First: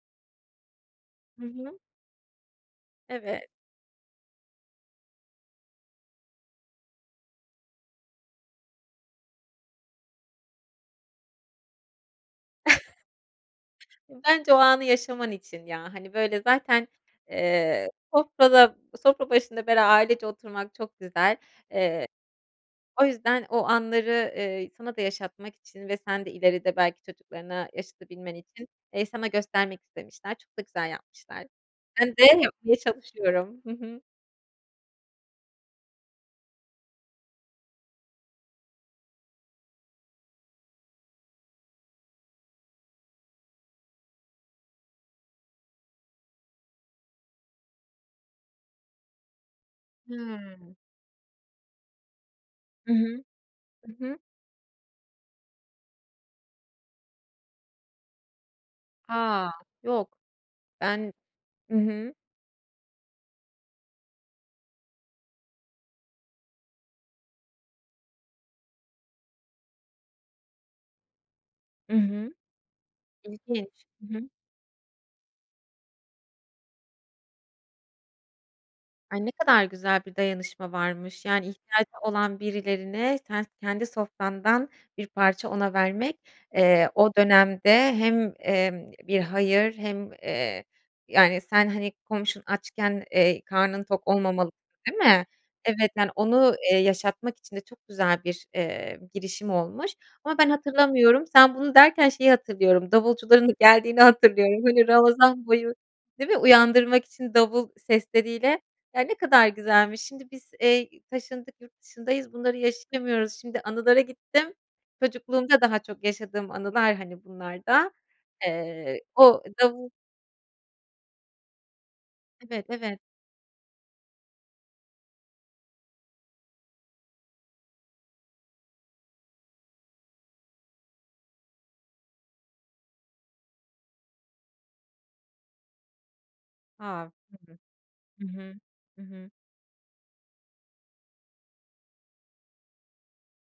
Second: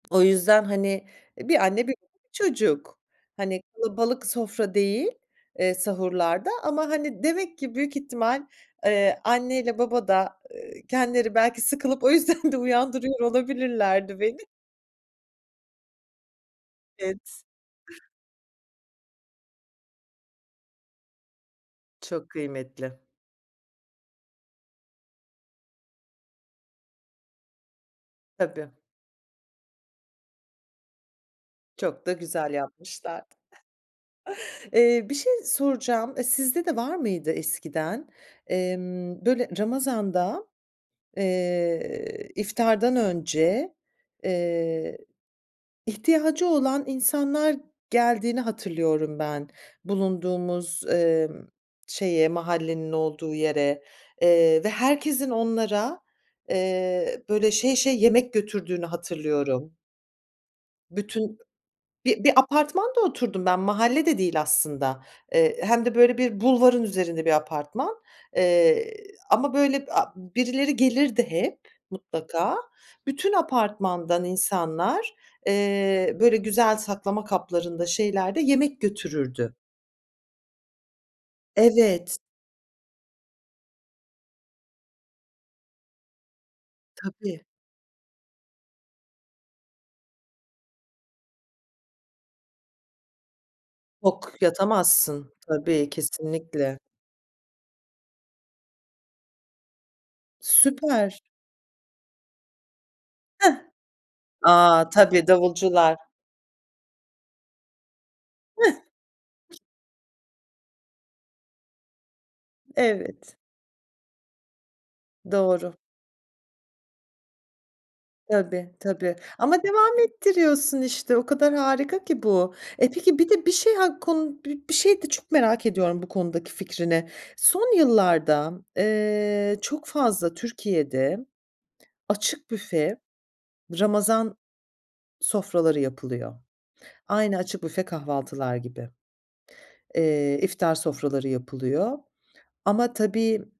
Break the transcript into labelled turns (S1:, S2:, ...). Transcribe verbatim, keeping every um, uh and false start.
S1: O yüzden, hani,
S2: Hı
S1: iii, bir
S2: hı.
S1: anne, [unintelligible] çocuk.
S2: Evet.
S1: Hani, kalabalık sofra değil, eee, sahurlarda ama, hani, demek ki büyük ihtimal, eee, anneyle baba da, eee, kendileri belki sıkılıp o yüzden de uyandırıyor olabilirlerdi
S2: Iıı,
S1: beni.
S2: bence o anı yaşaman için ya. Hani, böyle zaten,
S1: Evet.
S2: eee, sofrada, sofra başında bera ailece oturmak çok güzel. Eee,
S1: Çok kıymetli.
S2: o yüzden o anları, eee, sana da yaşatmak için ve sen de ileride belki çocuklarına yaşatabilmen için,
S1: Tabii.
S2: eee, sana göstermek istemişler. Çok da güzel yapmışlar.
S1: Çok
S2: Ben
S1: da
S2: de
S1: güzel
S2: yapmaya
S1: yapmışlar.
S2: çalışıyorum. Hı hı.
S1: Eee, bir şey soracağım, eee, sizde de var mıydı eskiden? Emm, böyle ramazanda, eee, iftardan önce, eee, ihtiyacı olan insanlar geldiğini hatırlıyorum ben,
S2: Hıı.
S1: bulunduğumuz, emm, şeye, mahallenin
S2: Hı hı.
S1: olduğu yere,
S2: Hı hı.
S1: eee, ve herkesin onlara, eee, böyle, şey şey, yemek götürdüğünü
S2: A.
S1: hatırlıyorum.
S2: Yok. Ben
S1: Bütün
S2: ı hı.
S1: bi bir apartmanda oturdum ben, mahalle de değil aslında. Eee, hem de, böyle, bir bulvarın üzerinde bir apartman, eee, ama, böyle, b aaa, birileri gelirdi hep
S2: I hı.
S1: mutlaka. Bütün
S2: İlginç. Hı
S1: apartmandan
S2: hı.
S1: insanlar, eee, böyle, güzel saklama kaplarında, şeylerde yemek
S2: Ay, ne
S1: götürürdü.
S2: kadar güzel bir dayanışma varmış. Yani, ihtiyacı
S1: Evet.
S2: olan birilerine sen kendi sofrandan bir parça ona vermek, eee, o
S1: Tabii.
S2: dönemde hem, emm, bir hayır hem, eee, yani, sen, hani, "Komşusu açken, eee, karnın tok
S1: Yok,
S2: olmamalısın." değil mi?
S1: yatamazsın tabii,
S2: Evet, yani, onu, eee,
S1: kesinlikle.
S2: yaşatmak için de çok güzel bir, eee, girişim olmuş ama ben
S1: Süper.
S2: hatırlamıyorum. Sen bunu derken şeyi hatırlıyorum,
S1: Hıh.
S2: davulcuların geldiğini hatırlıyorum. Hani,
S1: A, tabii,
S2: Ramazan boyu,
S1: davulcular.
S2: değil mi? Uyandırmak için davul sesleriyle
S1: Hıh.
S2: Ya, ne kadar güzelmiş. Şimdi biz, eee, taşındık yurt dışındayız, bunları yaşayamıyoruz.
S1: Evet.
S2: Şimdi anılara gittim. Çocukluğumda
S1: Doğru.
S2: daha çok yaşadığım anılar, hani, bunlar da.
S1: Tabii,
S2: Eee,
S1: tabii.
S2: o
S1: Ama
S2: davul
S1: devam ettiriyorsun işte. O kadar harika ki bu.
S2: Evet,
S1: Eee,
S2: evet.
S1: peki bir de bir şey, hak kun bir şey de çok merak ediyorum bu konudaki fikrini. Son yıllarda, eee, çok fazla Türkiye'de açık büfe ramazan sofraları yapılıyor.
S2: A. Hı
S1: Aynı
S2: hı.
S1: açık büfe
S2: Hı hı.
S1: kahvaltılar gibi,
S2: Hı hı.
S1: eee, iftar sofraları yapılıyor. Ama tabii